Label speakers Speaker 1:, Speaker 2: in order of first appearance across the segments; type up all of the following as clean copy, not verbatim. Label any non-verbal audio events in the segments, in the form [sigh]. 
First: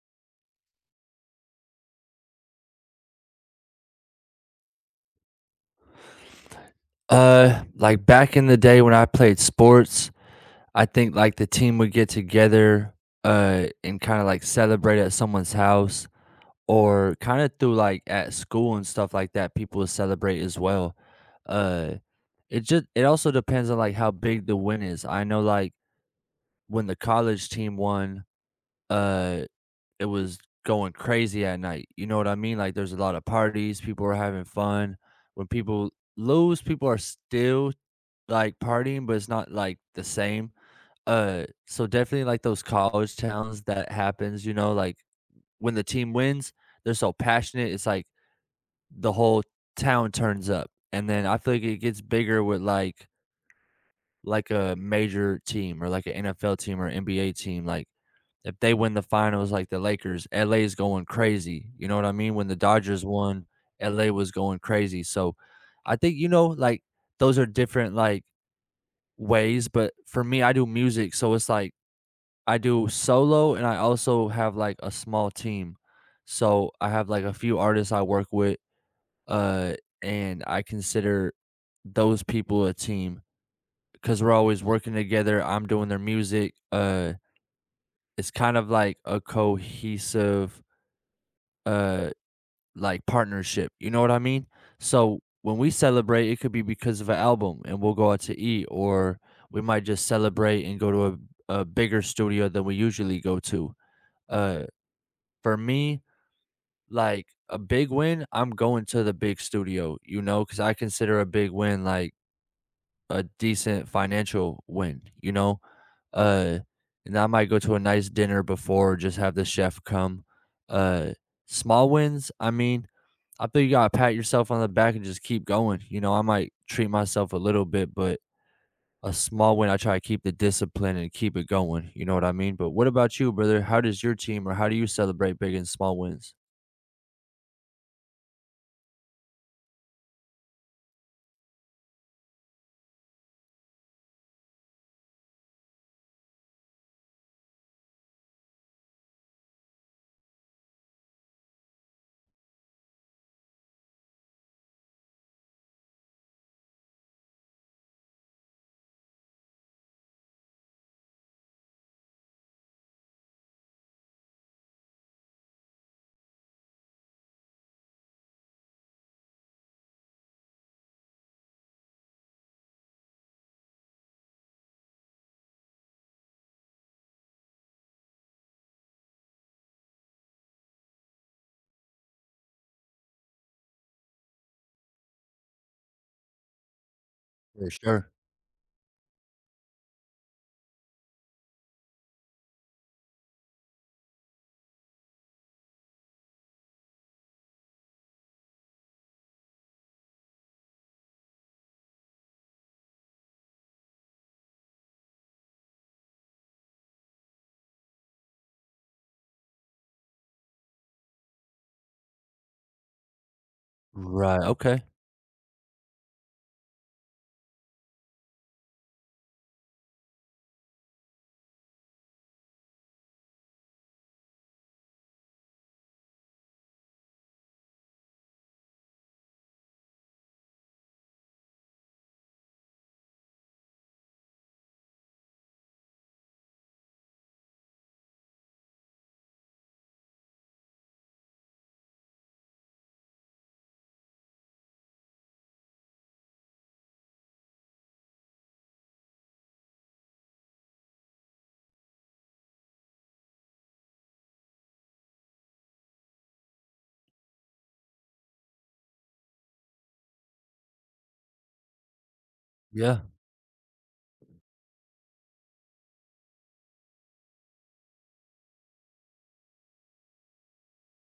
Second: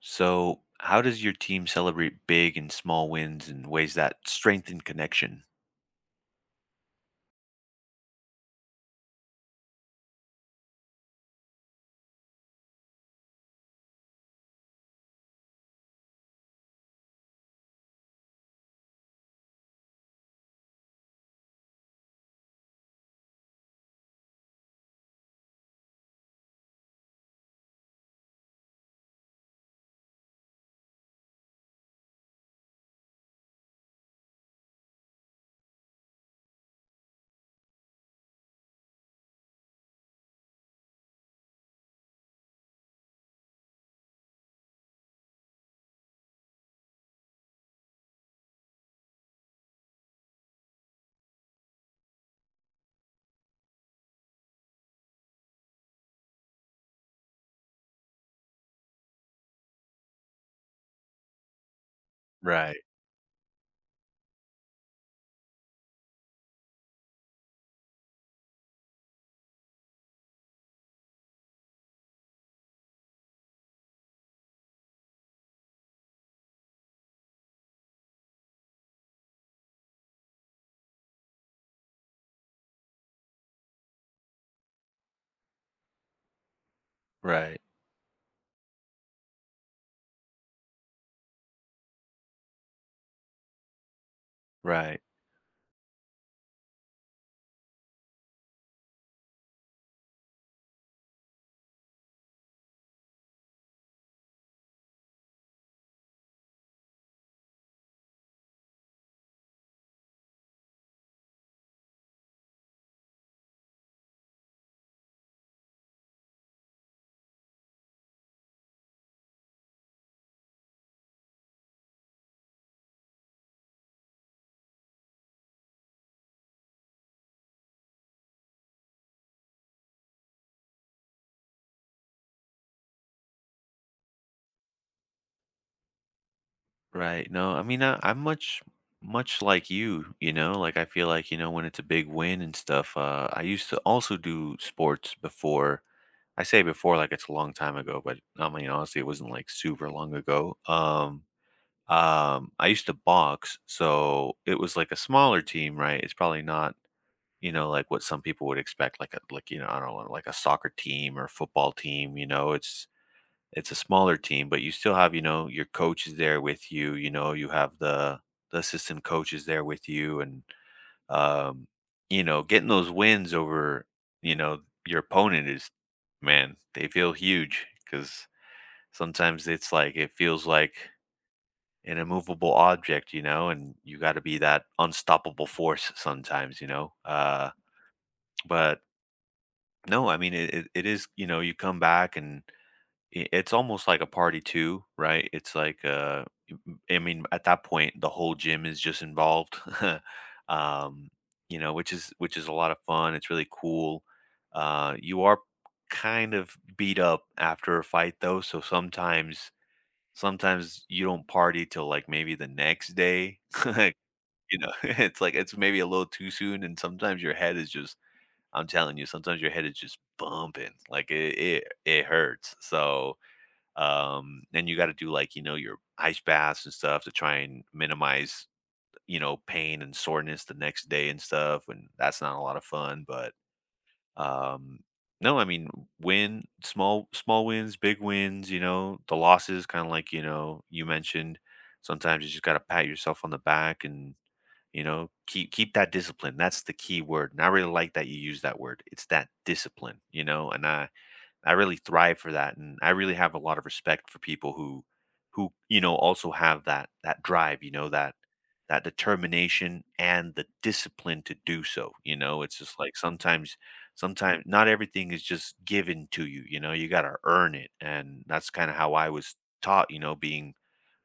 Speaker 1: So, how does your team celebrate big and small wins in ways that strengthen connection?
Speaker 2: Like back in the day when I played sports, I think like the team would get together, and kind of like celebrate at someone's house or kind of through like at school and stuff like that, people would celebrate as well. Uh, it also depends on like how big the win is. I know like when the college team won, uh, it was going crazy at night. You know what I mean? Like there's a lot of parties, people are having fun. When people lose, people are still, like, partying, but it's not, like, the same. So definitely, like, those college towns that happens, you know, like, when the team wins, they're so passionate, it's like the whole town turns up, and then I feel like it gets bigger with, like, a major team or, like, an NFL team or NBA team, like, if they win the finals, like the Lakers, LA is going crazy, you know what I mean? When the
Speaker 1: Right,
Speaker 2: Dodgers won, LA was going crazy, so I think, you know, like, those are different, like, ways, but for me, I do music, so it's like I do solo and I also have like a small team. So I have like a few artists I work with, uh, and I consider those people a team because we're always working together. I'm doing their music.
Speaker 1: right,
Speaker 2: It's kind of like a cohesive uh like partnership. You know what I mean?
Speaker 1: right,
Speaker 2: So when we celebrate, it could be because of an album and we'll go out to eat, or we might just celebrate and go to a bigger studio than we usually go to. Uh, for me, like a big win, I'm going to the big studio, you know, because I consider a big win like a decent financial win, you know? Uh, and I might go to a nice dinner before, just have the chef come. Uh, small wins, I mean, I think you gotta pat yourself on the back and just keep going. You know, I might treat myself a little bit, but a small win, I try to keep the discipline and keep it going. You know what I mean? But what about you, brother? How does your team or how do you celebrate big and small wins?
Speaker 1: right. No, I mean, I'm much, much like you know, like I feel like, you know, when it's a big win and stuff, I used to also do sports before. I say before, like it's a long time ago, but I mean, honestly, it wasn't like super long ago. I used to box, so it was like a smaller team, right? It's probably not, you know, like what some people would expect, like a like you know, I don't know, like a soccer team or football team. You know, it's a smaller team, but you still have, you know, your coach is there with you. You know, you have the assistant coach is there with you, and um, you know, getting those wins over, you know, your opponent is, man, they feel huge, because sometimes it's like it feels like an immovable object, you know, and you got to be that unstoppable force sometimes, you know.
Speaker 2: For sure.
Speaker 1: But No, I mean it. It is, you know, you come back and it's almost like a party too, right? It's like, I mean, at that point, the whole gym is just involved, [laughs] um, you know, which is a lot of fun. It's really cool. You are kind of beat up after a fight though, so sometimes you don't party till like maybe the next day. [laughs]
Speaker 2: Right.
Speaker 1: You know,
Speaker 2: Okay.
Speaker 1: [laughs] it's like it's maybe a little too soon, and sometimes your head is just, I'm telling you, sometimes your head is just bumping, like it hurts. So, and you got to do, like, you know, your ice baths and stuff to try and minimize, you know, pain and soreness the next day and stuff. And that's not a lot of fun, but um, no, I mean win small wins, big wins. You know, the losses, kind of like, you know, you mentioned. Sometimes you just got to pat yourself on the back and, you know, keep that discipline. That's the key word. And I really like that you use that word. It's that discipline, you know, and I really thrive for that. And I really have a lot of respect for people who, you know, also have that drive, you know, that determination and the discipline to do so. You know, it's just like
Speaker 2: Yeah.
Speaker 1: sometimes not everything is just given to you, you know, you gotta earn it. And that's kind of how I was taught, you know, being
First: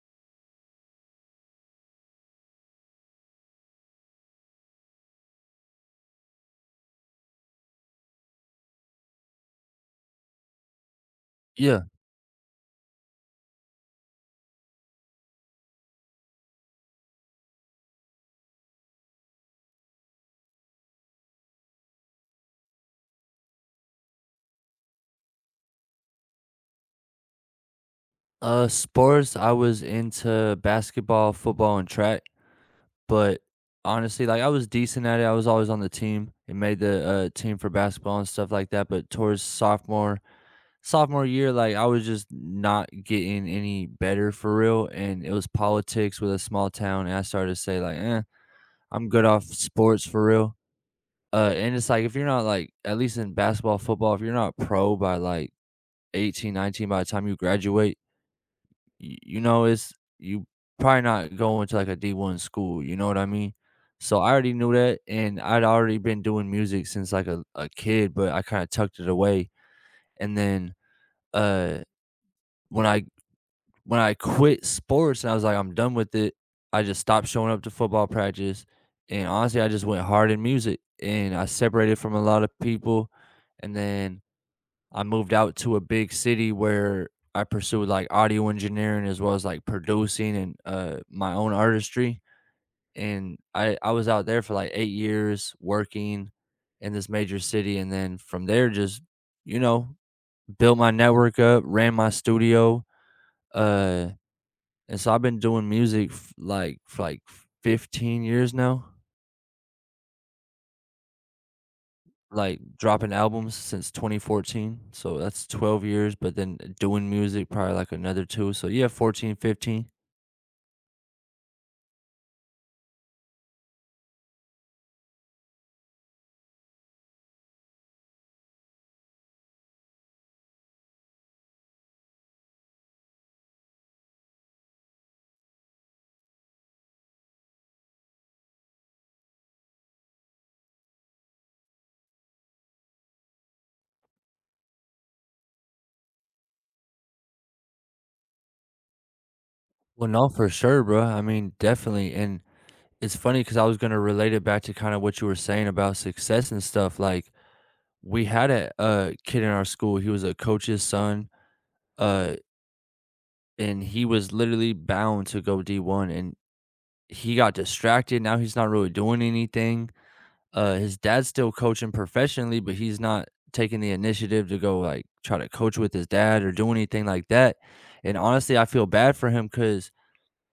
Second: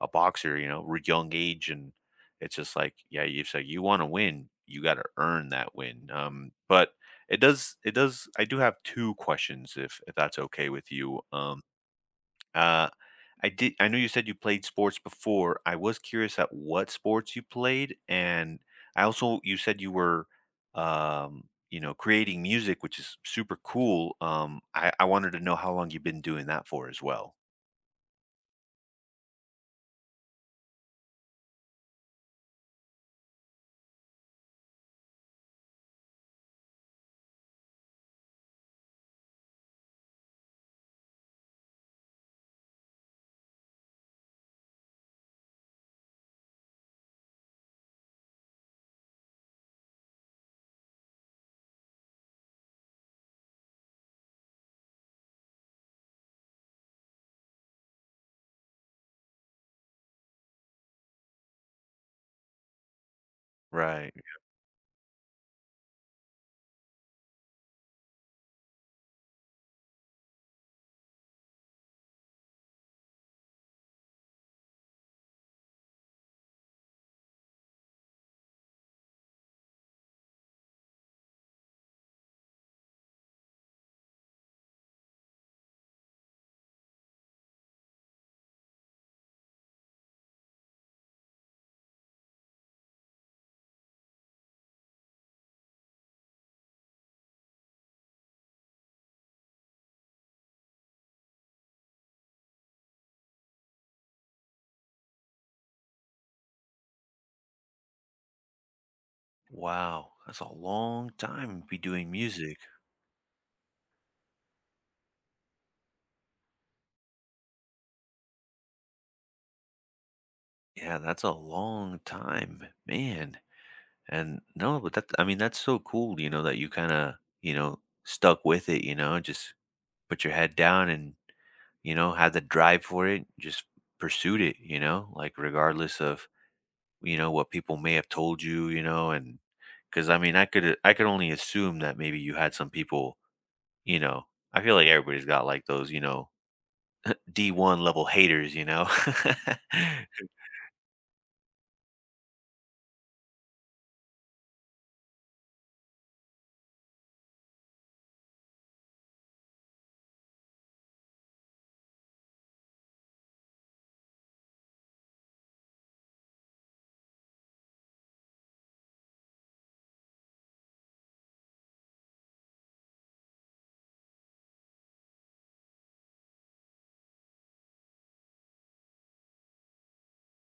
Speaker 1: a boxer, you know, young age, and it's just like, yeah, you, so you want to win, you got to earn that win. But it does, I do have two questions, if that's okay with you.
Speaker 2: Yeah.
Speaker 1: Uh, I did. I know you said you played sports before. I was curious at what sports you played, and I also, you said you were, um, you know, creating music, which is super cool. I wanted to know how long you've been doing that for as well.
Speaker 2: Sports, I was into basketball, football, and track, but honestly, like I was decent at it. I was always on the team and made the team for basketball and stuff like that. But towards sophomore year, like I was just not getting any better for real, and it was politics with a small town, and I started to say like, eh, I'm good off sports for real. And it's like if you're not like at least in basketball, football, if you're not pro by like 18, 19, by the time you graduate, you know it's you probably not going to like a D1 school. You know what I mean?
Speaker 1: Right.
Speaker 2: So I already knew that, and I'd already been doing music since like a kid, but I kind of tucked it away. And then uh, when I when I quit sports and I was like, I'm done with it, I just stopped showing up to football practice. And honestly, I just went hard in music and I separated from a lot of people. And then I moved out to a big city where I pursued like audio engineering as well as like producing and my own artistry. And I was out there for like 8 years working in this major city. And then from there, just, you know, built my network up, ran my studio. Uh, and so I've been doing music f like for, like, 15 years now,
Speaker 1: Wow, that's a long time to be doing
Speaker 2: like,
Speaker 1: music.
Speaker 2: dropping albums since 2014, so that's 12 years, but then doing music probably, like, another 2, so yeah, 14, 15.
Speaker 1: Yeah, that's a long time, man. And no, but that, I mean, that's so cool, you know, that you kind of, you know, stuck with it, you know, just put your head down and, you know, had the drive for it, just pursued it, you know, like regardless of, you know, what people may have told you, you know, and 'cuz I mean, I could only assume that maybe you had some people, you know, I feel like everybody's got like those, you know, D1 level haters, you know? [laughs]
Speaker 2: Well, no, for sure, bro, I mean, definitely, and it's funny because I was gonna relate it back to kinda what you were saying about success and stuff, like, we had a kid in our school, he was a coach's son, uh, and he was literally bound to go D1, and he got distracted, now he's not really doing anything. His dad's still coaching professionally, but he's not taking the initiative to go, like, try to coach with his dad or do anything like that, and honestly, I feel bad for him because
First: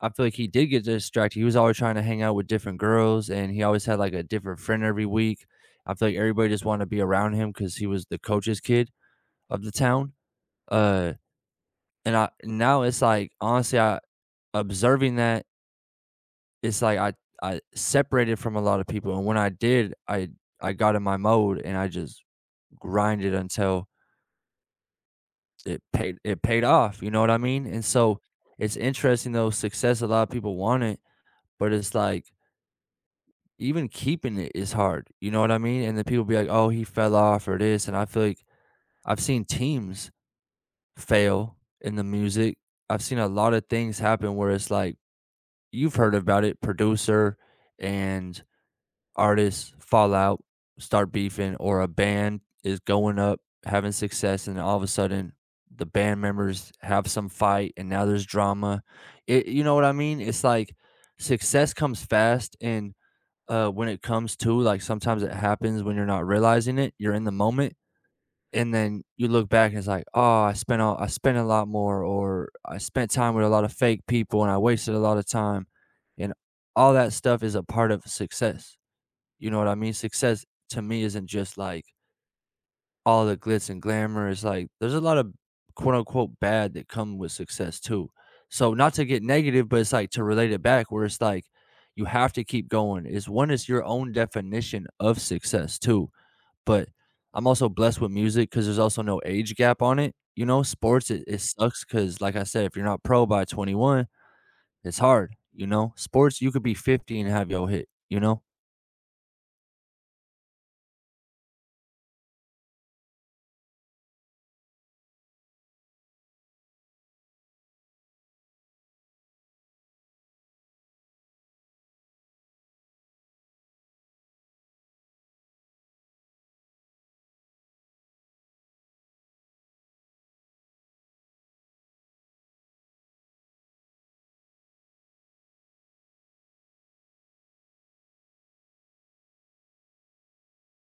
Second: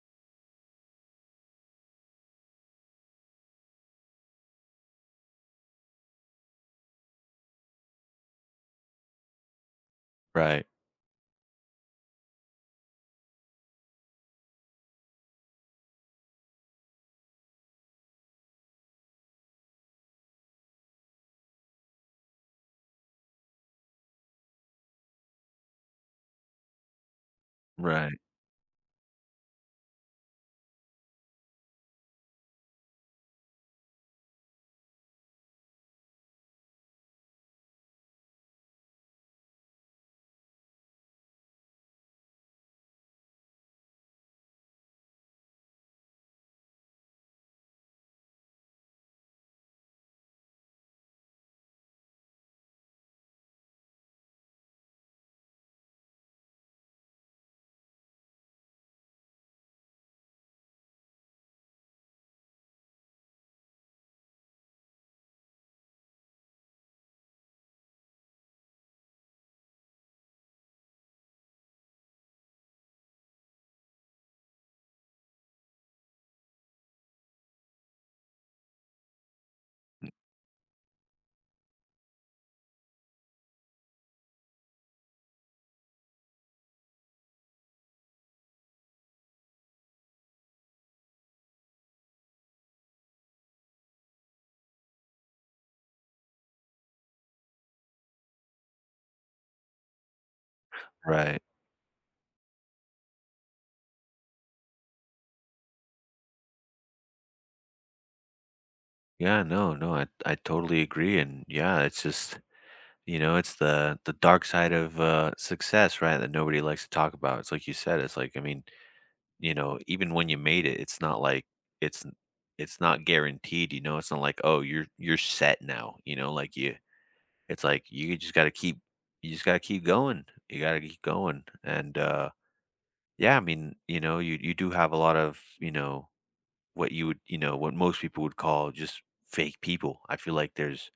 Speaker 2: I feel like he did get distracted, he was always trying to hang out with different girls, and he always had, like, a different friend every week. I feel like everybody just wanted to be around him because he was the coach's kid of the town,
Speaker 1: Right,
Speaker 2: uh, and I now it's like, honestly, I observing that, it's like I separated from a lot of people, and when I did, I got in my mode, and I just grinded until it paid off, you know what I mean? And
Speaker 1: right,
Speaker 2: so it's interesting though, success a lot of people want it, but it's like even keeping it is hard. You know what I mean? And then people be like, "Oh, he fell off or this." And I feel like I've seen teams fail in the music. I've seen a lot of things happen where it's like you've heard about it, producer and artists fall out, start beefing, or a band is going up, having success, and all of a sudden the band members have some fight and now there's drama. You know what I mean? It's like success comes fast. And when it comes to, like, sometimes it happens when you're not realizing it, you're in the moment. And then you look back and it's like, oh, I spent a lot more, or I spent time with a lot of fake people and I wasted a lot of time. And all that stuff is a part of success. You know what I mean? Success to me isn't just like all the glitz and glamour. It's like there's a lot of quote unquote bad that come with success too. So not to get negative, but it's like to relate it back where it's like you have to keep going. Is one is your own definition of success too. But I'm also blessed with music because there's also no age gap on it. You know, sports it
Speaker 1: right.
Speaker 2: sucks because like I said, if you're not pro by 21, it's hard. You know, sports you could be 50 and have your hit. You know.
Speaker 1: Yeah, no, no, I totally agree, and yeah, it's just, you know, it's the dark side of success, right, that nobody likes to talk about. It's like you said, it's like, I mean, you know, even when you made it, it's not like, it's n it's not guaranteed, you know? It's not like, "Oh, you're set now," you know? Like, you it's like you just gotta keep going. You gotta keep going, and, yeah, I mean, you know, you do have a lot of, you know, what you would, you know, what most people would call just fake people. I feel like there's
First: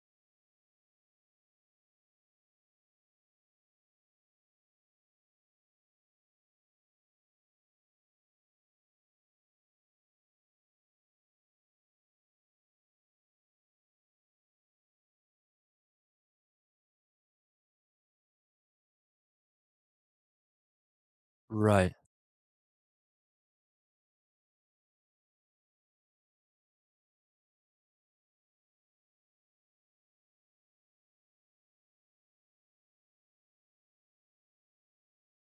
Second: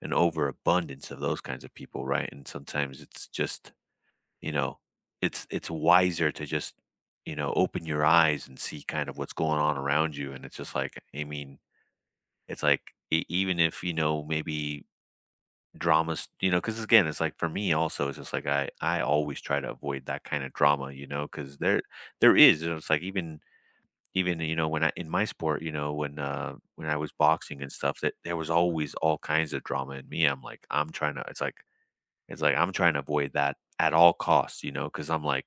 Speaker 1: an overabundance of those kinds of people, right? And sometimes it's just, you know, it's wiser to just, you know, open your eyes and see kind of what's going on around you. And it's just like, I mean, it's like even if, you know, maybe dramas, you know, because again, it's like for me also, it's just like I always try to avoid that kind of drama, you know, because there
Speaker 2: Right,
Speaker 1: there is, you know, it's like even, you know, when I, in my sport, you know, when I was boxing and stuff, that there was always all kinds of drama in me. I'm like, I'm trying to, it's like I'm trying to avoid that at all costs, you know, because 'cause I'm like,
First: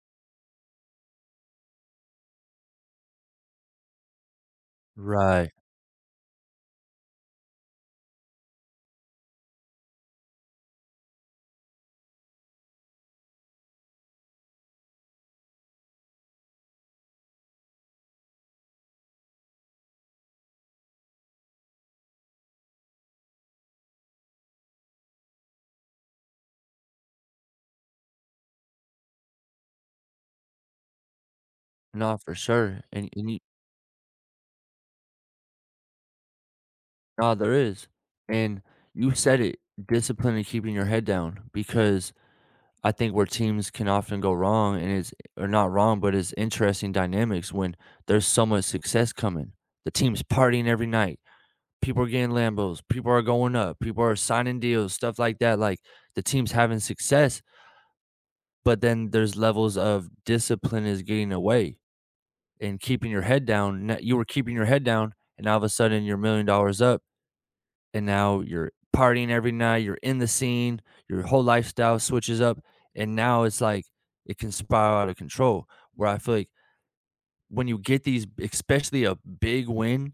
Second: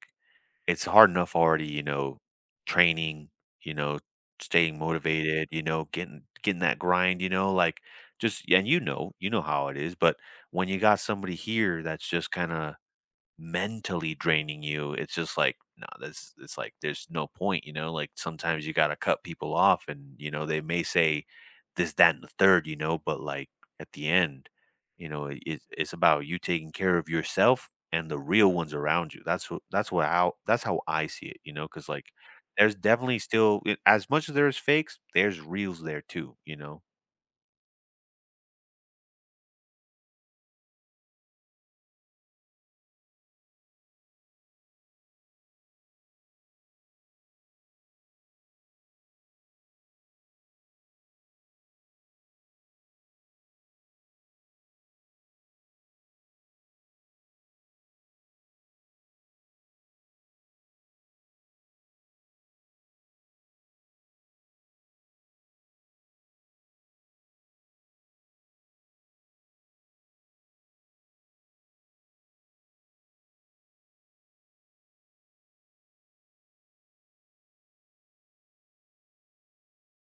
Speaker 1: it's hard enough already, you know, training, you know, staying motivated,
Speaker 2: right.
Speaker 1: you know, getting that grind, you know, like, just, and you know how it is, but when you got somebody here that's just kinda mentally draining you, it's just like, no, that's, it's like there's no point, you know. Like sometimes you gotta cut people off, and you know they may say this, that, and the third, you know, but like, at the end, you know, it's about you taking care of yourself and the real ones around you. That's how I see it, you know, because, like,
Speaker 2: No, for
Speaker 1: there's
Speaker 2: sure, and
Speaker 1: definitely
Speaker 2: and you,
Speaker 1: still, as much as there's fakes, there's reals there too, you know.
Speaker 2: no, there is, and you said it, discipline and keeping your head down because I think where teams can often go wrong and is or not wrong, but it's interesting dynamics when there's so much success coming. The team's partying every night. People are getting Lambos. People are going up. People are signing deals, stuff like that. Like the team's having success, but then there's levels of discipline is getting away and keeping your head down. You were keeping your head down, and all of a sudden you're $1 million up. And now you're partying every night, you're in the scene, your whole lifestyle switches up, and now it's like it can spiral out of control. Where I feel like when you get these, especially a big win,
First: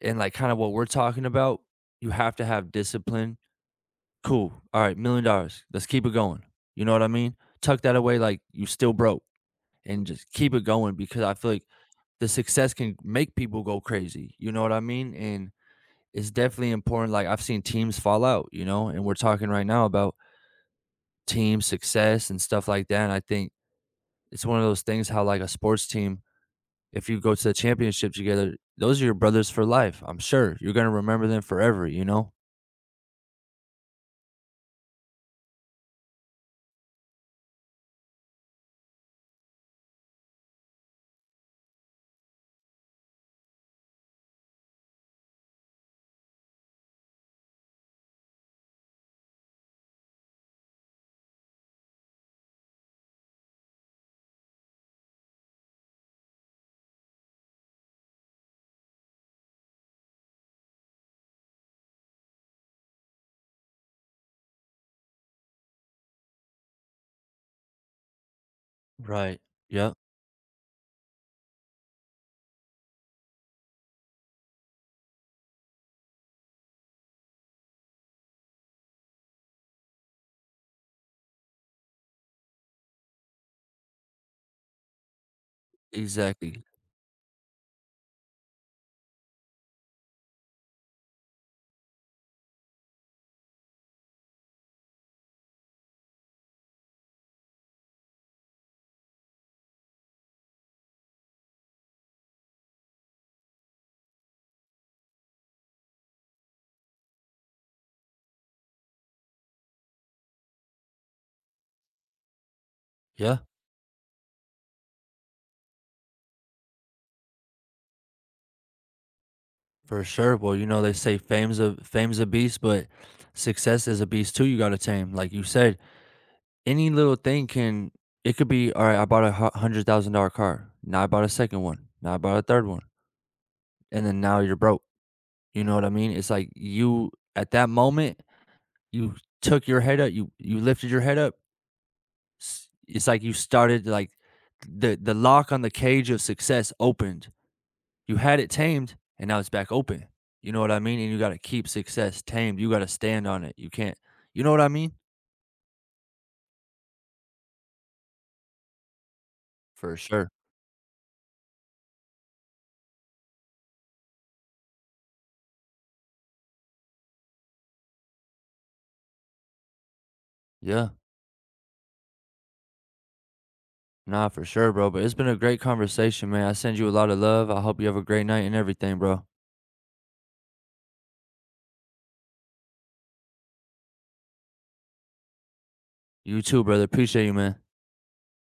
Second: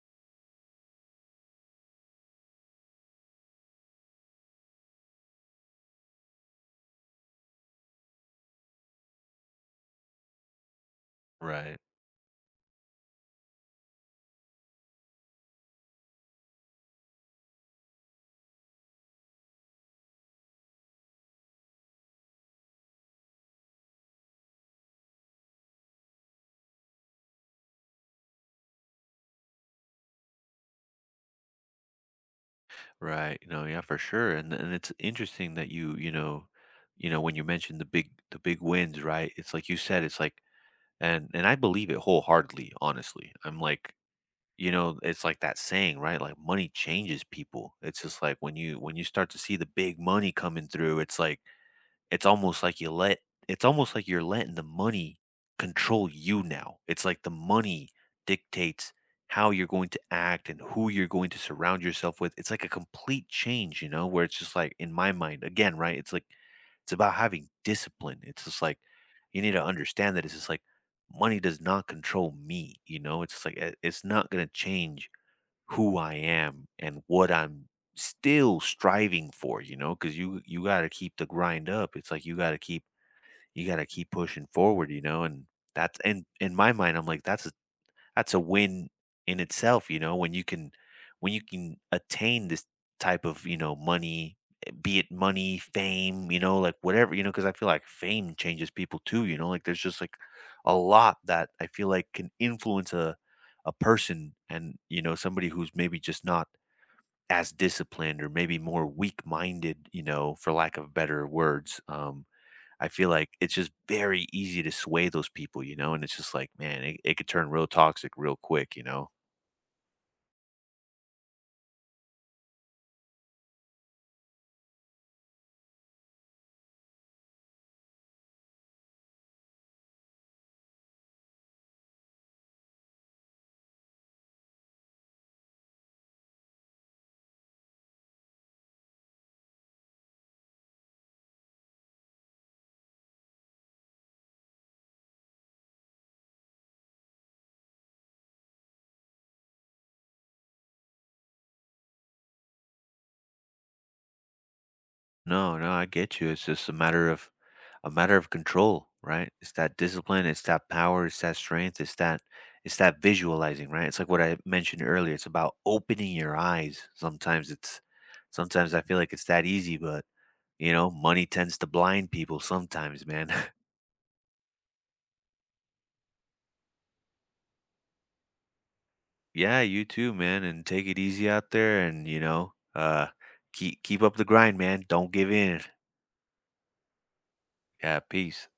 Speaker 2: and like kind of what we're talking about, you have to have discipline. Cool. All right, $1 million. Let's keep it going. You know what I mean? Tuck that away like you still broke and just keep it going because I feel like
Speaker 1: Right.
Speaker 2: the success can make people go crazy. You know what I mean? And it's definitely important, like, I've seen teams fall out, you know, and we're talking right now about team success and stuff like that, and I think it's one of those things how, like, a sports team, if you go to the championship together, those are your brothers for life, I'm sure, you're gonna remember them forever, you know?
Speaker 1: Right. No, yeah, for sure. And it's interesting that you, you know, when you mentioned the big wins, right? It's like you said, it's like and I believe it wholeheartedly, honestly. I'm like, you know, it's like that saying, right? Like, money changes people. It's just like when you start to see the big money coming through, it's like, it's almost like you let it's almost like you're letting the money control you now. It's like the money dictates how you're going to act and who you're going to surround yourself with. It's like a complete change, you know, where it's just like, in my mind again, right? It's like it's about having discipline. It's just like
Speaker 2: Right,
Speaker 1: you need to
Speaker 2: yep,
Speaker 1: understand that it's just like money does not control me, you know? It's just like, it's not going to change who I am and what I'm still striving for, you know, because you got to keep the grind up. It's like you got to keep pushing forward, you know, and that's and in
Speaker 2: exactly,
Speaker 1: my mind, I'm like, that's a win in itself, you know, when you can, attain this type of, you know, money, be it money, fame, you know, like, whatever, you know, because I feel like fame changes people too, you know, like, there's just like a lot that I feel like can influence a person and, you know, somebody who's maybe just not as disciplined or maybe more weak minded, you know, for lack of better words. I feel like
Speaker 2: yeah,
Speaker 1: it's just very easy to sway those people, you know, and it's just like, man, it could turn real toxic real quick, you know.
Speaker 2: for sure, well, you know, they say fame's a beast, but success is a beast too you gotta tame, like you said, any little thing can it could be, "Alright, I bought a hu $100,000 car, now I bought a second one, now I bought a third one." And then now you're broke. You know what I mean? It's like you at that moment, you took your head up, you lifted your head up. It's like you started like the lock on the cage of success opened. You had it tamed and now it's back open. You know what I mean? And you got to keep success tamed. You got to stand on it. You can't. You know what I mean?
Speaker 1: No, no, I get you. It's just a matter of control, right? It's that
Speaker 2: For
Speaker 1: discipline,
Speaker 2: sure.
Speaker 1: it's that power, it's that strength, it's that visualizing, right? It's like what I mentioned earlier. It's about opening your eyes. Sometimes I feel like it's that easy, but, you
Speaker 2: Yeah.
Speaker 1: know, money tends to blind people sometimes, man. [laughs]
Speaker 2: Nah, for sure, bro. But it's been a great conversation, man. I send you a lot of love. I hope you have a great night and everything, bro.
Speaker 1: Yeah, you too, man, and take it easy out there and, you know, keep up the grind, man. Don't give in.
Speaker 2: You too, brother. Appreciate you, man.
Speaker 1: Yeah, peace.